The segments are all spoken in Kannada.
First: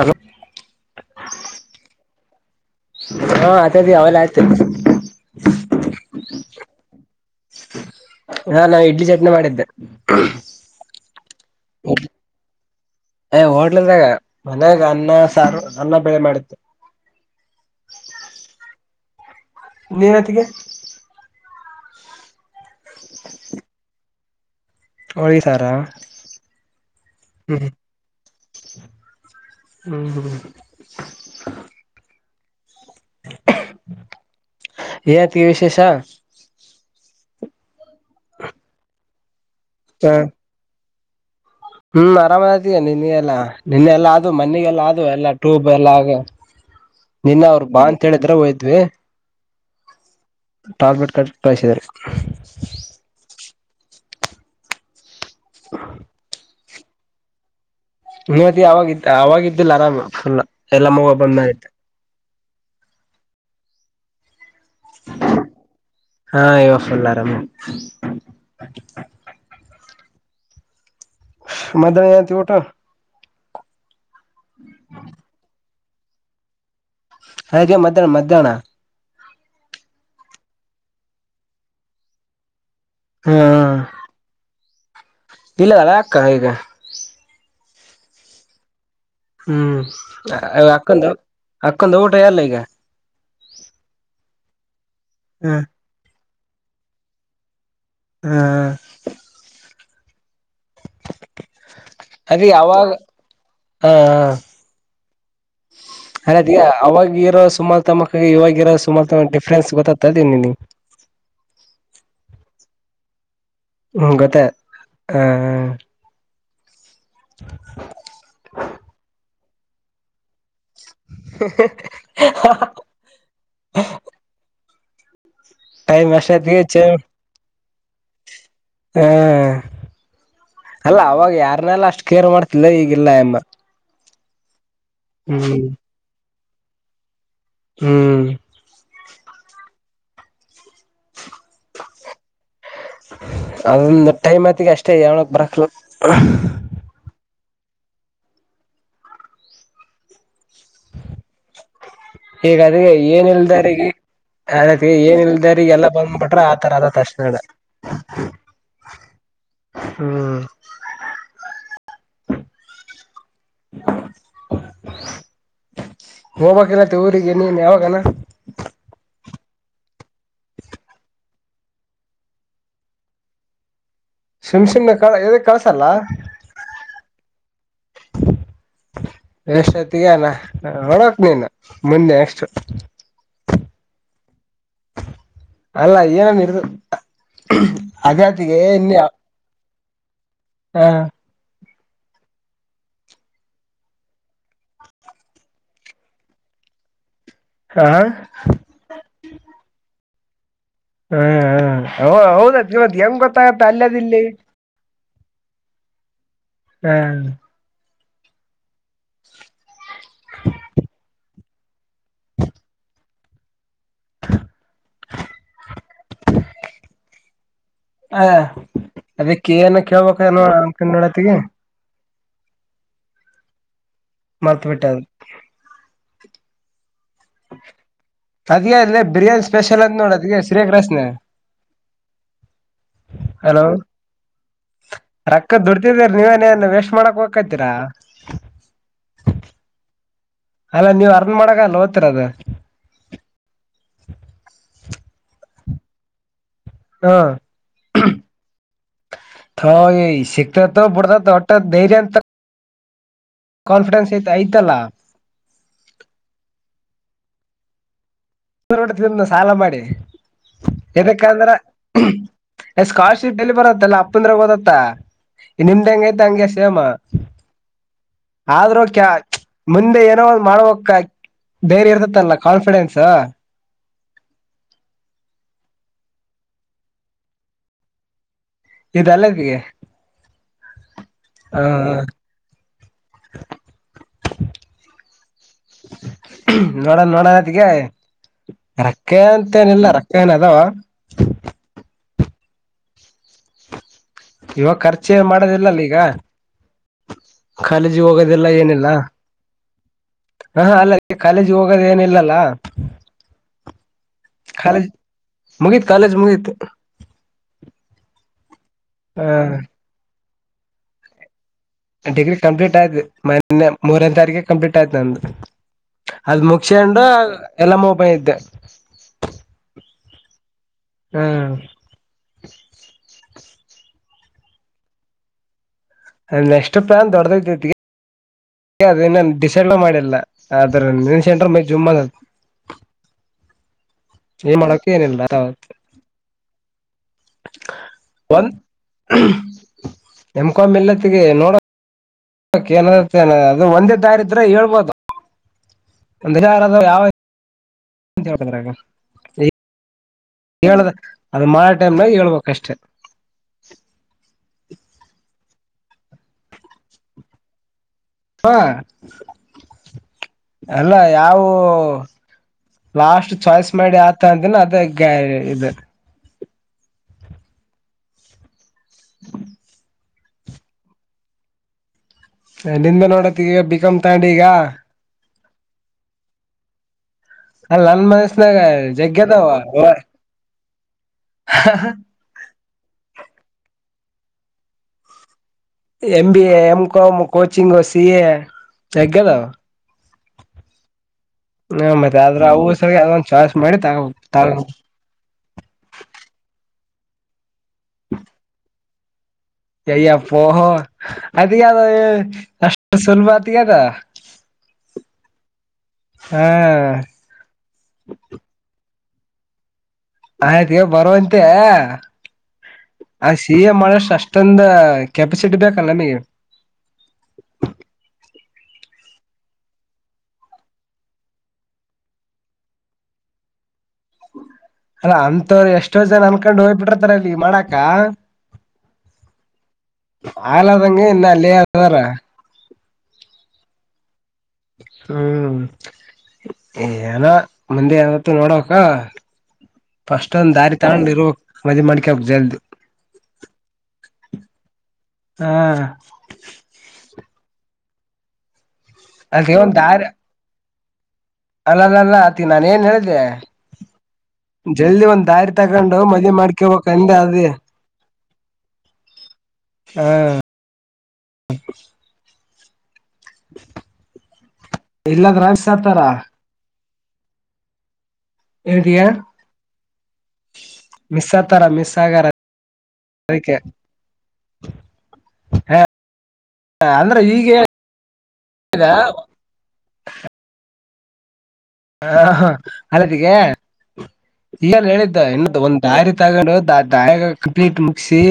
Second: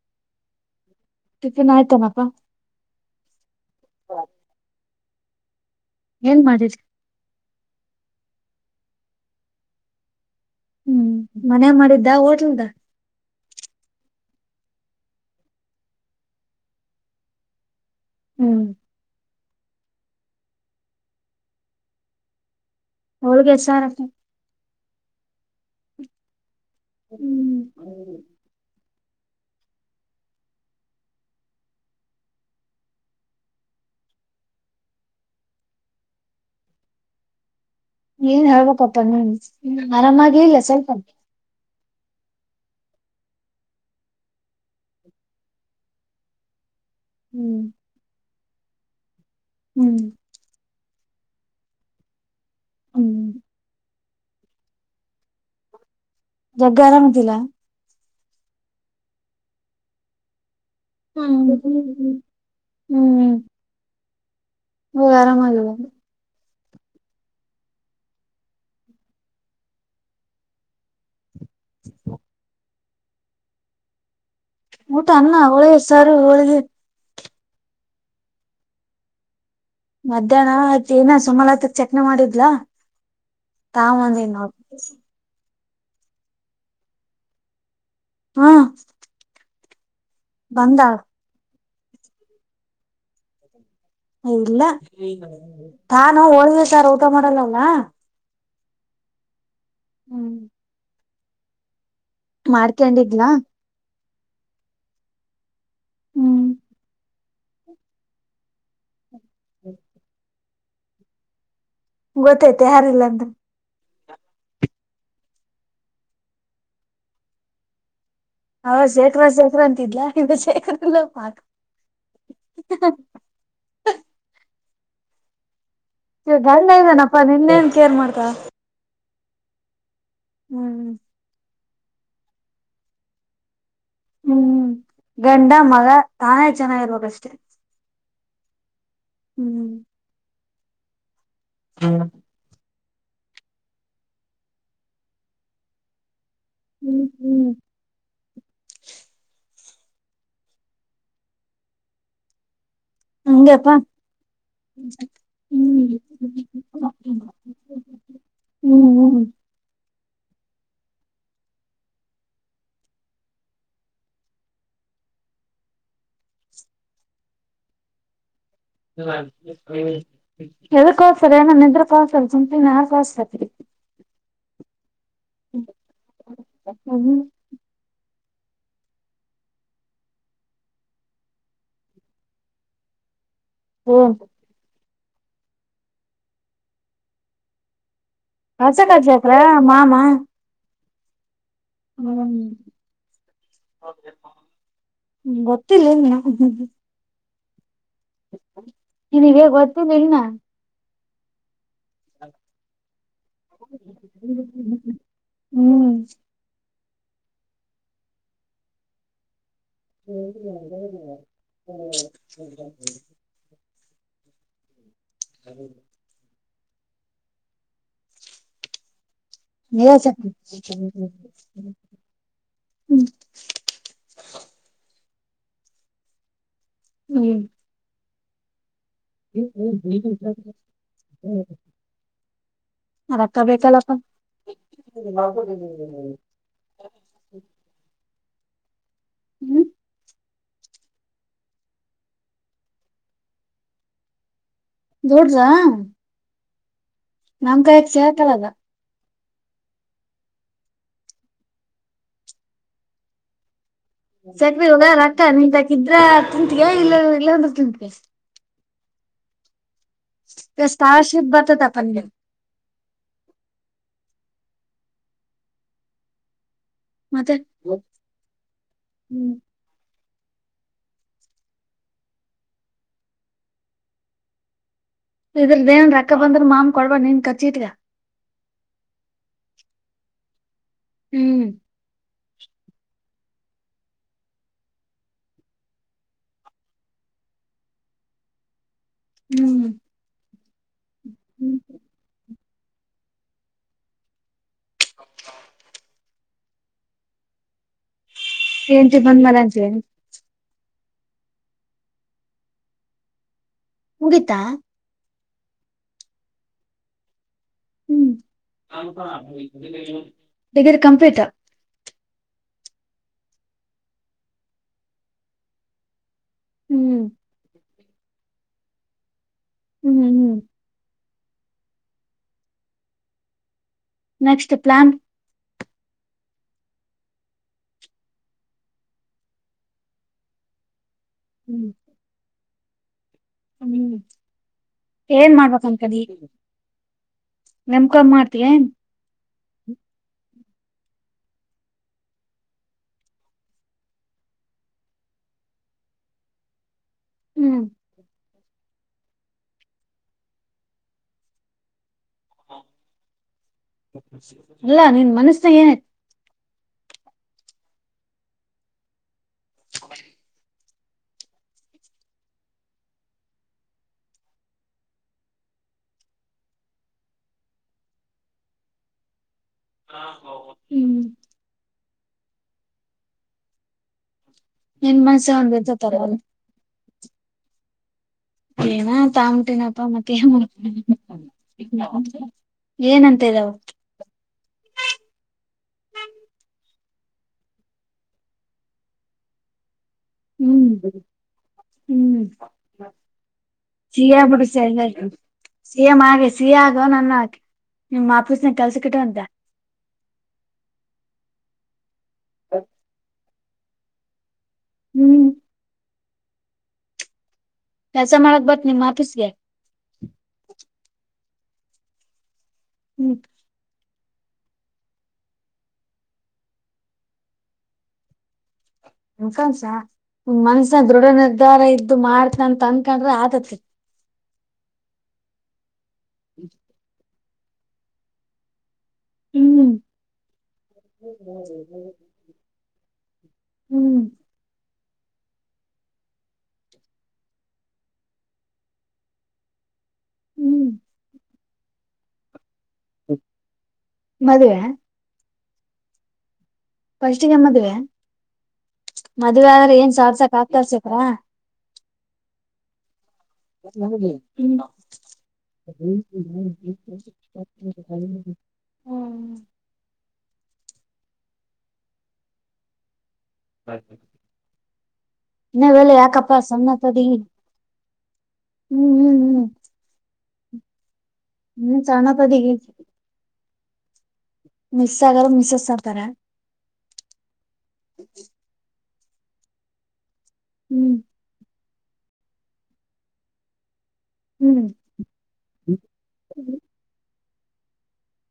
ಅಲೋ ಟಿಫಿನ್ ಆಯ್ತಮ್ಮಪ್ಪಾ ಹಾ ಆತದ ಅವಲ್ಲ ಆಯ್ತು ಏನ್ ಮಾಡಿರಿ ಹಾ ನಾ ಇಡ್ಲಿ ಚಟ್ನಿ ಮಾಡಿದ್ದೆ. ಹ್ಮ್ ಮನ್ಯಾಗ ಮಾಡಿದ್ದ ಹೋಟ್ಲ್ದ. ಏ ಹೋಟ್ಲಲ್ದಾಗ ಮನ್ಯಾಗ ಅನ್ನ ಸಾರು ಅನ್ನ ಬೆಳೆ ಮಾಡಿದೆ. ಹ್ಮ್. ನನತಿಗೆ. ಹೋಳಗೆ ಸಾರ್ ಹಾಕೊಂಡ. ಹೊಳಗಿ ಸಾರಾ ಹ್ಮ. ಹ್ಮ್ ಹ್ಮ್ ಹ್ಮ್ ಹ್ಮ. ಹೇಳ್ತಿ ವಿಶೇಷ. ಏನ್ ಹೇಳ್ಬೇಕಪ್ಪ ನೀ ಹಾ ಆರಾಮಾಗಿ ಇಲ್ಲ ಸ್ವಲ್ಪ ಅರೆ. ಹ್ಮ್ ಆರಾಮತಯ ನಿನ್ನ ಎಲ್ಲಾ ನಿನ್ನೆಲ್ಲಾ ಅದು ಮನೆಗೆಲ್ಲಾ ಅದು ಎಲ್ಲಾ ಟೂಬ್ ಎಲ್ಲ ಆದು. [inaudible] ನಿನ್ನ ಅವ್ರು ಬಾ ಅಂತ ಹೇಳಿದ್ರ ಹೋಗಿದ್ವಿ. ಹ್ಮ್. ಟ್ಯಾಬ್ಲೆಟ್ ಕೊಟ್ಟ ಕಳಿಸಿದರ. ಹ್ಮ್. [inaudible] ಜಗ್ಗ ಆರಾಮ್ ಅದಿಯಲಾ. ನೀವ್ತ್ ಅವಾಗ ಇದ ಅವಾಗ ಇದ್ದಿಲ್ಲ ಆರಾಮ ಫುಲ್ ಎಲ್ಲ ಮಗುವ ಬಂದ್ ಹ್ಮ್ ಆಯ್ತ. ಹ್ಮ್. ಹೋಗ ಆರಾಮಾಗಿದು. ಹಾ ಇವಾಗ ಫುಲ್ ಆರಾಮ. ಮತ್ತೆನ್ ಅಂತಿ ಊಟ. ಹ್ಮ. ಊಟ ಅನ್ನ ಹೋಳಿಗೆ ಸಾರು ಹೋಳಿಗೆ. ಹಾಗೆ ಮ್ಯಾಹ್ನ ಮಧ್ಯಾಹ್ನ. ಮಧ್ಯಾಹ್ನ [unintelligible] ಸುಮಲಾತ ಚಕ್ನ ಮಾಡಿದ್ಲಾ. ಹ್ಮ. ತಾ ಒಂದ. [unintelligible] ಇಲ್ಲ ಅಲ್ಲ ಅಕ್ಕಾ ಈಗ. ಹಾ. ಹ್ಮ್ ಬಂದಾಳ ಅಕ್ಕಂದ ಅಕ್ಕಂದು ಊಟ ಎಲ್ಲ ಈಗ. ಹೇ ಇಲ್ಲ ತಾನು ಹೋಳಿಗೆ ಸಾರ ಊಟ ಮಾಡಲ್ಲಲ್ಲ. ಹಾ. ಹ್ಮ್. ಅದ ಯಾವಾಗ ಮಾಡ್ಕೊಂಡಿದ್ಲಾ ಹಾ. ಅ ಅದ ಹ್ಮ್ ಅವವಾಗಿರೋ ಸುಮಲತಾ ಮಕ್ಕಳಿಗೆ ಇವಾಗಿರೋ ಸುಮಲತಾ. ಡಿಫರೆನ್ಸ್ ಗೊತ್ತಕ್ತದ ನಿಂಗ್. ಗೊತ್ತೈತ ಯಾರಿಲ್ಲ ಅಂದ್ರ. ಹ್ಮ ಗತ್ತ ಆ ಆ. [unintelligible] ಹೌ ಶೇಖ್ರ ಶೇಖ್ರಾ ಅಂತಿದ್ಲಾ ಇದು ಶೇಖ್ರಲ್ಲ ಪಾಕ್. ಟೈಮ್ ಅಷ್ಟೊತ್ತಿಗೆ ಗಂಡ ಚ ಇದ್ದನಪ್ಪಾ ನಿನ್ನೇನ್ ಕೇರ್ ಮಾಡ್ತಾಲ. ಏ ಹ್ಮ್ ಅಲ್ಲ ಅವಾಗ ಯಾರನೆಲ್ಲ ಅಷ್ಟ್ ಕೇರ್ ಮಾಡ್ತಿದ್ದ ಈಗಿಲ್ಲ ಆ ಎಮ್ಮ. ಹ್ಮ್ ಗಂಡ ಹ್ಮ್ ಮಗ ತಾನೇ ಚೆನ್ನಾಗಿರ್ಬೇಕಷ್ಟೆ. ಹ್ಮ್ ಹ್ಮ್ [inaudible] ಹ್ಮ [inaudible] ಅದಂದು ಟೈಮ್ತಿಗೆ ಅಷ್ಟೇ ಹೇಳಕ್ ಬರಕಿಲ್ಲ ಹ್ಮ್ ಹ್ಮ್ ಈಗ ಅದನೇ ಏನ್ಲ್ದಾರ ಹಂಗಪ್ಪಾ ಈಗ ಆತಿ ಏನ್ ಇಲ್ದಾರ ಎಲ್ಲ ಹ್ಮ್ ಬಂದಬಟ್ರ ಆತರ ಅದ ತಕ್ಷ ನಡ [unintelligible] ಹ್ಮ್ ಹ್ಮ್ ಹ್ಮ [inaudible] ಹೋಗ್ಬೇಕಕಲ್ಲತ್ತ ಊರಿಗೆ ನೀನ್ ಯಾವಾಗನಾ ಹಾ [unintelligible] ಎಲ್ ಕೋಸತರ್ ಏನ ನಿದ್ರ ಕಸ ಸುಪಿನ ಯಾ ಕಸ್ತತ್ರಿ [unintelligible] ಸುಮ್ ಸುಮ್ನೆ ಕ ಯದಿಕ್ ಕಳ್ಸಲ್ಲ ಹ್ಮ ಹ್ಮ ಎಷ್ಟತಿಗಾನ ನಡಕ್ ನೀನು ಮುಂದೆ ಎಷ್ಟು ಹ್ಮ ಅಲ್ಲ ಏನನ್ನ ಇರ್ತ್ ಹಾಗ [unintelligible] ಶೇಕರ ಮಾಮ ಹಾ ಹ್ಮ್್ಮ [inaudible] ಗೊತ್ತಿಲ್ಲ್ಮ ಹಾ ನಿನಗೆ ಗೊತ್ತಿಲ್ಲ ಇಲ್ನಾ ಹ್ಮ ಹ ಹೌದ ಹೌದ್ ಇವತ್ ಹೆಂಗ್ ಗೊತ್ತಾಗತ್ತ ಅಲ್ಲದ ಇಲ್ಲಿ ಇನ್ನ ಹ್ಮ್ ಹ [unintelligible] ಹೌ [inaudible] ಹ ಅದಕ್ಕೆ ಏನ ನೀಸತಿ ಕೇಳ್ಬೇಕ ನೋಡ ಅನ್ಕೊಂಡ ನೋಡತಿಗೆ ಹ್ಮ್ ಮರ್ತ್ ಬಿಟೆ ಹ್ಮ್ ಅದಗೆ ಅಲ್ಲ ಬಿರಿಯಾನಿ ಸ್ಪೆಷಲ್ ಅಂತ ನೋಡ ಅದಗೆ ಶ್ರೇಖ ಕ್ರಾಸ್ನಾಗ ರೊಕ್ಕ ಹಲೋ ಬೇಕಲ್ಲಪ್ಪ ರೊಕ್ಕದ ದುಡ್ತಿದ್ದೀರಿ ನೀವ್ ಏನ್ ಸುಮ್ನ್ ಏನ್ ವೇಸ್ಟ್ ಮಾಡಕ್ ಹೋಗ್ತೀರಾ ಹ್ಮ್ ಅಲ್ಲ ನೀವ್ ಅರ್ನ್ ಮಾಡಗ ಅಲ್ಲ ಓದ್ತಿರ ಅದು [unintelligible] ಹಾ ನಮ್ ಕಾಯಕ್ ಸೇಕಲ್ಲದ ತೊ ಸಿಕ್ತದ ಬಿಡ್ತದ ಹೊಟ್ಟ ಧೈರ್ಯ ಅಂತ ಕಾನ್ಫಿಡೆನ್ಸ್ ಐತ್ ಸಕ್ರ ಐತಲ್ಲ ಹೋಗ ರಕ್ಕ ನೀನ್ ಅತ್ರಇದ್ರೆ ತಿಂತೀಯಾ ಇಲ್ಲ ಇಲ್ಲಾಂದ್ರೆ ತಿಂತೀಯಾ ಟ ತಿಿಂದ ಸಾಲ ಮಾಡಿ ಈಗ [inaudible] ಸ್ಕಾಲರ್ಶಿಪ್ ಏನಕ್ಕಂದ್ರ ಬರ್ತತಪ್ಪ ನಿಗೆ ಸ್ಕಾಲರ್ಶಿಪ್ ಎಲ್ಲಿ ಬರತ್ತಲ್ಲ ಅಪ್ಪಂದ್ರೆ ಓದತ್ತ ನಿಮ್ದ ಹೆಂಗ ಐತೆ ಹಂಗೆ ಸೇಮ ಮತ್ತೆ ಆದ್ರೂ ಕ್ಯಾ ಮುಂದೆ ಏನೋ ಒಂದು ಮಾಡ್ವಕ್ ಧೈರ್ಯ ಇರ್ತತ್ತಲ್ಲ ಕಾನ್ಫಿಡೆನ್ಸ್ ಇದ್ರ ದೇನ್ ರೊಕ್ಕ ಬಂದ್ರ ಮಾಮನ್ ಕೊಡ್ಬಾರ ನೀನ್ ಕಾರ್ಚಿಗ್ ಇಟ್ಕ ಇದುಲ್ಲಗಿ. ಹ್ಮ್. ಹಾ ಹಾ. [inaudible] ನೋಡನ್ ನೋಡನತಿಗೆ. ರಕ್ಕ ಅಂತೆನಿಲ್ಲ ರೊಕ್ಕ ಏನ್ ಅದವ. ಹ್ಮ್. ಇವಾಗ್ ಖರ್ಚೆನ್ ಮಾಡದಿಲ್ಲಲಿಗ. ಕಾಲೇಜಿಗೋಗದಿಲ್ಲ ಏನಿಲ್ಲ. ಹೆಂಡ್ತಿ ಬಂದ್ಮೇಲೆ ಅಂತೀವಿ [inaudible] ಹಾ ಹಾ ಅಲ್ಲ ಕಾಲೇಜಿಗೋಗದೇನಿಲಲ್ಲ. ಮುಗಿತಾ. ಕಾಲೇಜ್ ಮುಗೀತ್ ಕಾಲೇಜ್ ಮುಗೀತು. ಹ್ಮ ಆ [inaudible] ಡಿಗ್ರಿ ಕಂಪ್ಲೀಟ್. ಡಿಗ್ರಿ ಕಂಪ್ಲೀಟ್ ಆಯ್ತು ಮನ್ನೆ ಮೂರ್ನೇ ತಾರೀಕೆ ಕಂಪ್ಲೀಟ್ ಆಯ್ತು ನಂದು. ಅಲ್ ಹ್ಮ್ ಮುಕ್ಷೇಂಡು ಎಲ್ಲಮ್ಮಗ್ ಬಂದಿದೆ. ಹ್ಮ್. ಹ್ಮ್ ಹಾ. Next plan. ನೆಕ್ಸ್ಟ್ ಪ್ಲಾನ್ ದೊಡ್ದೈ ತತಿ. ಅದನ್ನ ಡಿಸೈಡೆ ಮಾಡಿಲ್ಲ ಆದ್ರ ನೆನ್ಸೆಂಡ್ರೆ ಮೈ ಹ್ಮ್ ಜುಮ್ ಅಂತತಿ. ಹ್ಮ್ ಏನಿಲ್ಲ ಏನ್ ಮಾಡ್ಬೇಕಂತದಿ. ನೆಂ ಕಂ ಮಾಡ್ತಯ ಏನ್. ಎಂ ಕೊಂ ಇಲ್ಲ ತಗಿ ನೋಡನ್. [unintelligible] ಅದು ಒಂದೇ ದರಿದ್ರೆ ಹೇಳ್ಬೋದು ಅಂದ್ರೆ ಯಾರದಾರ್ ಯಾವ್. ಹ್ಮ್. ಮುಂಚೆಳ್ಕದ್ರಾಗ. ಹೇಳ್ದೆ ಅದು ಮಾಟದ್ಮಗ್ ಹೇಳ್ಬೇಕಷ್ಟೆ. ಅಲ್ಲಾ ನಿನ್ ಮನಸ್ಸನಾಗೆನಯ್ತ್. ಹಾ. [inaudible] ಅಲ್ಲ ನಾವು. ಲಾಸ್ಟ್ ಚಾಯ್ಸ್ ಮಾಡಿ ಯಾದ್ ತಗಂತಿನ ಅದೇ ಗಾ ಇದು. [inaudible] ಹ್ಮ್. ನಿಂದೆ ನೋಡತಿಗ ಬಿಕಂ ತಗಂಡಿ ಈಗ. ನಿನ್ ಮನ್ಸ ಒಂದಿರ್ತತಲ. ಅಲ್ಲ ನನ್ ಮನ್ಸ್. ಏನಾ ತಾಮಿಟಿನಪ ಮತ್ತೇ ಏನ್. [inaudible] ಏನಂತೆದವ್. M B A M com coaching C A ಜಗ್ಗದವು. ಹ್ಮ್. ಹ್ಮ ಮತ್ತೆ ಹ್ಮ್ ಆದ್ರ ಅವು [unintelligible] ಅದ್ ಚಾಯ್ಸ್ ಮಾಡಿ. [unintelligible] ಸಿ ಎಮ್ ಹಾಗ ಸಿ ಎ ಆಗೋ ನನ್ನ ನಿಮ್ ಅಫೀಸ್ನಗ್ ಕೆಲ್ಸುಕ್ ಇಟ್ಕಂತಿಯ. ಯೈ ಯಪ್ಪೋ ಅದಿಕೆದದು ಅದಷ್ಟು ಸುಲ್ಬಾ ಅತ್ಗೆದು. ಹ್ಮ್. ಹಾ. ಕೆಲ್ಸ ಮಾಡಕ್ ಬರ್ತಾ ನಿಮ್ಮ್ ಆಪೀಸ್ಗೆ ಆಯ್ತ ಗೇ ಬರುವಂತೆ ಹ್ಮ್ ಆ ಸಿಹ ಮಾಡಷ್ಟ ಅಷ್ಟ ತಂದ ಕೆಪಾಸಿಟಿ ಬೇಕಲ್ಲ ನಿಮಗೆ ನಿನ್ಕ ನೀನ್ ಮನ್ಸನ ದೃಢ ನಿರ್ಧಾರ ಇತ್ತು ಮಾಡ್ತ ಅಂತ ಅನ್ಕೊಂಡ್ರೆ ಆತಿ ಅಲ್ಲ ಅಂತವರು ಎಷ್ಟೋ ಜನ ಅನ್ಕೊಂಡು ಹೋಗ್ಬಿಟರ್ತಾರ ಅಲ್ಲಿ ಮಾಡಾಕ ಹ್ಮ್ ಆಳಾದಂಗ ಇನ್ನಲ್ಲೇರ ಹ್ಮ್ ಹ್ಮ್ ಏನ ಮಂದೆ ಏವತ್ತು ನೋಡಕ ಫಸ್ಟ್ ಒಂದ್ ಹ್ಮ್ ದಾರಿ ತಗೊಂಡ್ ಇರಕ್ ಮದುವೇ ಮಾಡ್ಕೋಗಕ್ ಜಲ್ದಿ ಮದುವೇ, ಹಾ ಫಸ್ಟ್ಗೆ ಮದ್ವೆ ಮದ್ವೆ ಅದೇ ಆದ್ರೆ ಏನ್ ಸಾದ್ಸಕ್ ಆಕ್ತಾದೇ ಶೇಕ್ರ ಅಲ್ಲ ಅಲ್ಲ ಅಲ್ಲಾ ಆತಿ ನಾನ ಏನ್ ಹೇಳಿದ್ದೆ ್ಮ [inaudible] ತಗೊಂಡು ಮದ್ವಿ ಮಾಡ್ಕೊಬೇಕ್ ಅಂದೆ ಅದೇ ಹ್ಮ್ ಹ್ಮ ಇಲ್ಲದ್ರ ಇನ್ ಮಿಸ್ ಅವೆಲ್ಲ ಆತಾರ ಯಾಕಪ್ಪ ಸುಮ್ನೆ ತಡಿ ಎತಿಯಾ ಮಿಸಾ ಆತರ ಹ್ಮ್ ಮಿಸ್ ಆಗಾರ ಸಣ್ಣತದಿ ಹಕ್ಕೆ ಮಿಸ್ ಆಗವ್ರು ಮಿಸ್ಸ್ತಾರ ಅಂದ್ರೆ ಈ [unintelligible] ಹ್ಮ್ ಹ ಹ ಅಲತಿಗೆ ಹ್ಮ್ ಈಗ ಹೇಳಿದ್ದ ಇನ್ನು ಒಂದು ಡರಿ ತಗೊಂಡು ಡಾರಿ ಕಂಪ್ಲೀಟ್ ಮುಗಿಸಿ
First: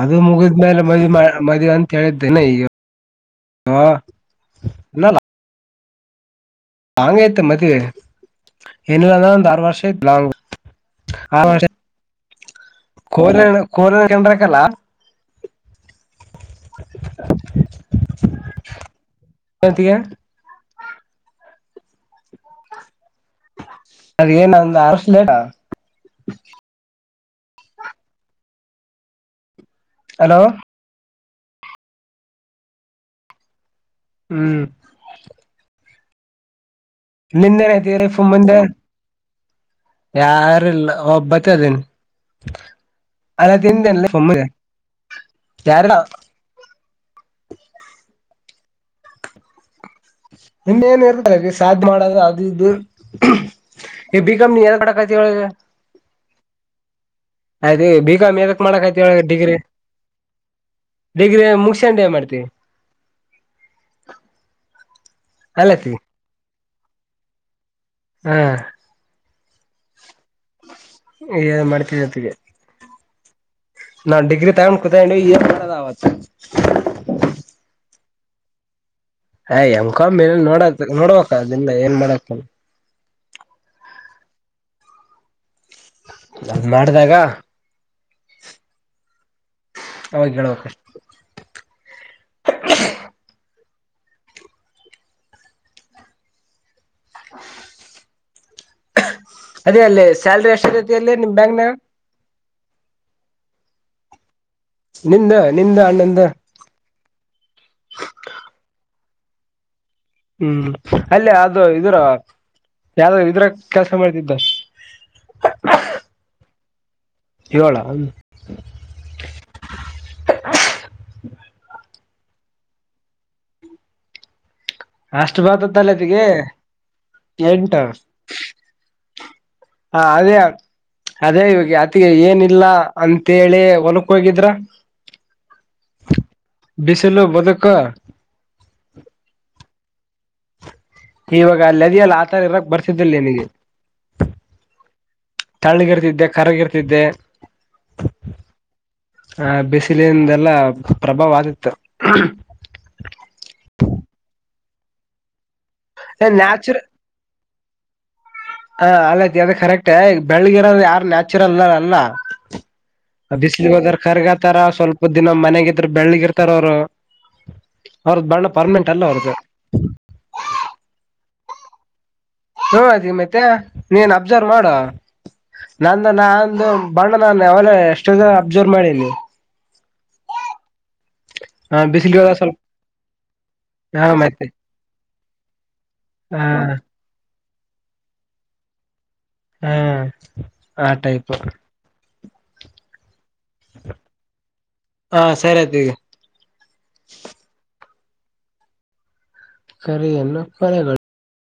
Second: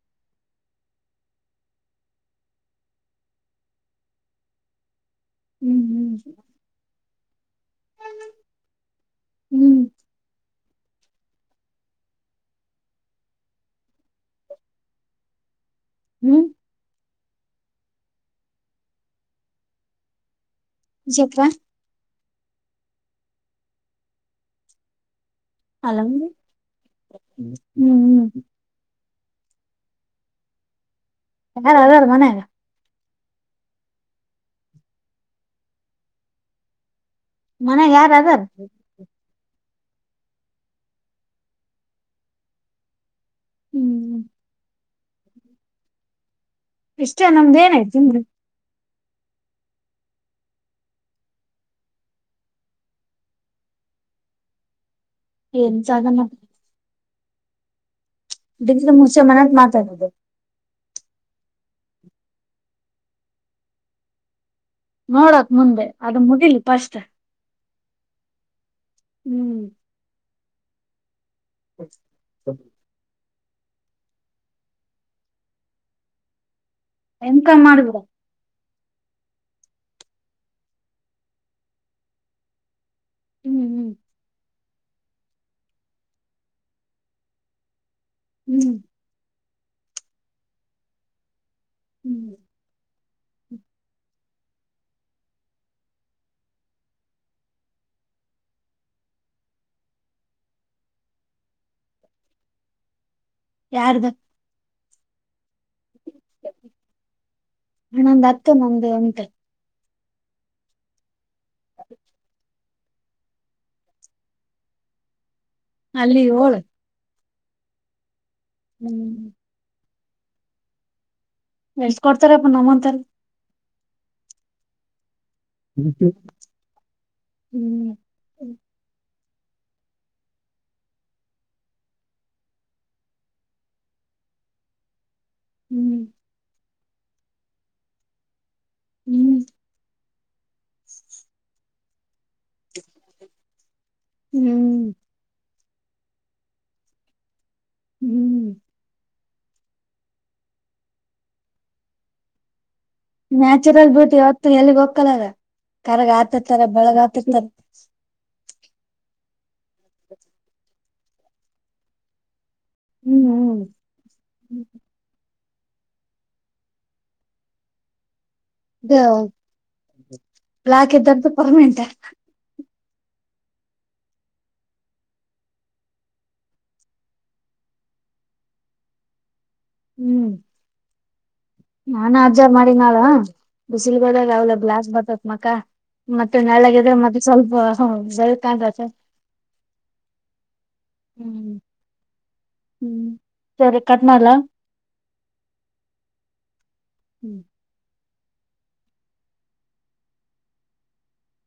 ಅದು ಮುಗ ೇಲೆ [unintelligible] ಮದ್ ಮಾಡ ಮದುವ ಅಂತ ಹೇಳಿದ್ದೇನೆಲ್ಲ ಹ್ಮ್ ಹ್ಮ್ ಹ್ಮ ಲಾಂಗ ಐತೆ ಮದವೆ ಎನಲ್ಲ ಹ್ಮ್ ಆರು ವರ್ಷ ಹ್ಮ್ ಲಾಂಗ ಆ ವರ್ಷ ಕೋಲೆ ಕೋಲ ಕಂಡ್ರಕಲ್ಲ ಹ್ಮ್ ಆತಗೆ ಜಪ್ಪಾ ಅತ್ಗೆ [unintelligible] ಏನಂದ ಅಲಡ ಅಲ ಹ್ಮ್ ಹ್ಮ್ ಹಲೋ ಯಾರ್ ಅದ್ರ ಮನೆಯಾಗ ಹ್ಮ್ ನಿಂದೆನ [unintelligible] ಮನ್ಯಾಗ ಐತೀ ಯಾರ ರೀು ಅದಾರ ಮುಂದೆ ಯಾರಲ್ಲ ಒಬ್ಬತ್ತು ಅದೇನು ಅಲ್ಲ ತಿಂತೇನೆ ಹ್ಮ್ ಸುಮ್ಮ [unintelligible] ಯಾರ [unintelligible] ಇಷ್ಟೇ ನಮ್ದ ಏನಾಯ್ತತಿ ಇನ್ನ ಏನ್ ಇರ್ತ ಸಾಧ್ಯ್ ಮಾಡ ಅದು ಇದು ಈ ಬಿಕಂ್ [unintelligible] ನೀ ಎ ಕಡ ಏನ್ ಜಾಗ ಆಯ್ತು ಬಿಕಾಮ್ ಎದಕ್ ಮಾಡಕ್ ಡಿಗ್ರಿ ಆಯ್ತಿ ಒಳಗ ಮುಗಸೆ ಮನತ್ ಡಿಗ್ರಿ ಮಾತಾಡ ದೇಗ್ರ ಮುಗಸಂಡೆ ಮಾಡ್ತೀವಿ ನೋಡಕ್ ಮುಂದೆ ಅಲ್ಲತಿ ಅದು ಮುಗಿಲಿ ಪಸ್ಟ್. ಹಾ. ಹ್ಮ್. ಏನ್ ಮಾಡ್ತೀರಿ ಅತ್ತಿಗೆ. ನಾ ಡಿಗ್ರಿ ತೊಗೊಂಡ ಕೂತ್ಕೊಂಡೇನಿ ಏನ್ ಮಾಡೋದ್ ಆವ. ಎಂ ಕಾಮ್ ಮಾಡಿಬಿಡ್. ಏ ಎಮ್ ಕಾಮ್ ನೋಡದ ನೋಡನ ಅಕ್ಕಾ ಅದಿಂದ ಏನ್ ಮಾಡಕ್. ಹ್ಮ್ ಹ್ಮ್. ಮಾಡಿದಾಗ. ಹ್ಮ್. ಅವಾಗ ಹೇಳುವಕಷ್ಟೆ. ಹ್ಮ್. [unintelligible] ಅದೇ ಅಲ್ಲಿ ಸ್ಯಾಲ್ರಿ ಎಷ್ಟ ಸಿಗ್ತೇತಿ ಅಲ್ಲಿ ನಿಮ್ ಬ್ಯಾಂಕ್ನ್ಯಾಗ. ಯಾರ್ದ. ನಿಮ್ದ ನಿಂದ ಅಣ್ಣಂದ. ನಂದ ದತ್ತ ಗೊಂಬೆ ಅಂತ. ಹ್ಮ್ ಅಲ್ಲೇ ಅದು ಇದ್ರ ಯಾವ್ದ ಇದ್ರ ಕೆಲಸ ಮಾಡ್ತಿದ್ದ. ಅಲ್ಲಿ ಹೋಳ. ಯೋಲಾ. ಹ್ಮ್ಮ್. ಎಷ್ಟ ಕೊಡ್ತಾರೆಪ್ಪ ನಮ್ಮಂತ ಅವ್ರಿಗ. ಅಷ್ಟು ಬತದಲ್ಲ ಅತ್ತಿಗೆ ಎಂಟ. ಹ್ಮ. ಹಾ ಅದೇ. ಅದೇ ಇವಾಗ ಅತಿಗೆ ಏನಿಲ್ಲ ಅಂತೇಳಿ ಹೊಲಕ್ ಹೋಗಿದ್ರ. ಹ್ಮ್ ಬಿಸಿಲು ಬದಕ. ಹ್ಮ್. [inaudible] ಇವಾಗ ಅದಿಯಲ್ಲಿ ಆತರ ಇರಕ್ ಬರ್ತಿದ್ದಲ್ಲಿ ನಿನಗೆ. ಹ್ಮ್ ತಳ್ಳಿಗಿರ್ತಿದ್ದೆ ಕರ್ರಗಿರ್ತಿದ್ದೆ. ಹ್ಮ್. ಆ ಬಿಸಿಲಿಂದೆಲ್ಲಾ ಪ್ರಭಾವ ಆದಿತ್ತು. ನ್ಯಾಚುರಲ್ ಬ್ಯೂಟಿ ಅವತ್ತು ಎಲ್ಲಿಗ್ ಹೋಗಕ್ಕಲ್ಲಾರ ಕರಗ ಆತಿರ್ತಾರ ನ್ಯಾಚುರ ಬಳಗ್ ಆತಿರ್ತಾರ. ಹಾ ಅತ್ತಿಗಿ ಅದ ಕರೆಕ್ಟ್ ಬೆಳಗಿರ ಯಾರು ನ್ಯಾಚುರಲ್ ಅಲ್ಲ. ಹ್ಮ್ ಬಿಸಿಲಿಗೆ ಹ್ಮ್ ಹೋದಾರ ಕರ್ರರ್ಗಾತಾರ ಸ್ವಲ್ಪ ದಿನ ಮನೆಗಿದ್ರ ಬೆಳ್ಳಿಗಿರ್ತಾರ ಅವ್ರು. ಅವ್ರದ ಬಣ್ಣಪ್ಪ. ಇದು ಬ್ಲಾಕ್ ಇದ್ದದ್ದು ಪರ್ಮೆಂಟ. ಹ್ಮ ಅದ ಮತ್ತೆ ನೀನ್ ಅಬ್ಸರ್ವ್ ಮಾಡು. ನಂದ ನಂದು ಬಣ್ಣ ನಾನು ಅವಾಗನ ಎಷ್ಟೊ ಅಬ್ಸರ್ವ್ ಮಾಡೀನಿ. ಹ್ಮ್. ಹ ನಾನ ಬಿಸಿಲಿಗೆಲ್ಲ ಅಬ್ಜಾರ್ ಸ್ವಲ್ಪ ಮಾಡಿ ನಾಳ ಬಿಸಿಲ್ ಹಾ ಹೋದಾಗ ಮತ್ತೆ ಅವಲ ಗ್ಲಾಸ್ ಬರ್ತೇತಿ ಮುಖಾ. ಮತ್ತೆ ನೆಲ್ಲಾ ಹ ಗಿದ್ರೆ ಮತ್ತೆ ಸ್ವಲ್ಪ ಬೆಲ್ಲ ಕಾಂತೇತಿ. ಹಾ ಆ ಟೈಪ್. ಹ್ಮ್ ಹ್ಮ್ ಸರಿ ಕಟ ಮಾಡ್ಲಾ. ಹಾ ಸರಿಯ್ತ ಈಗೆ ಹ್ಮ್ ಕರೆಯನ್ನ ಕೊರೆಗಳು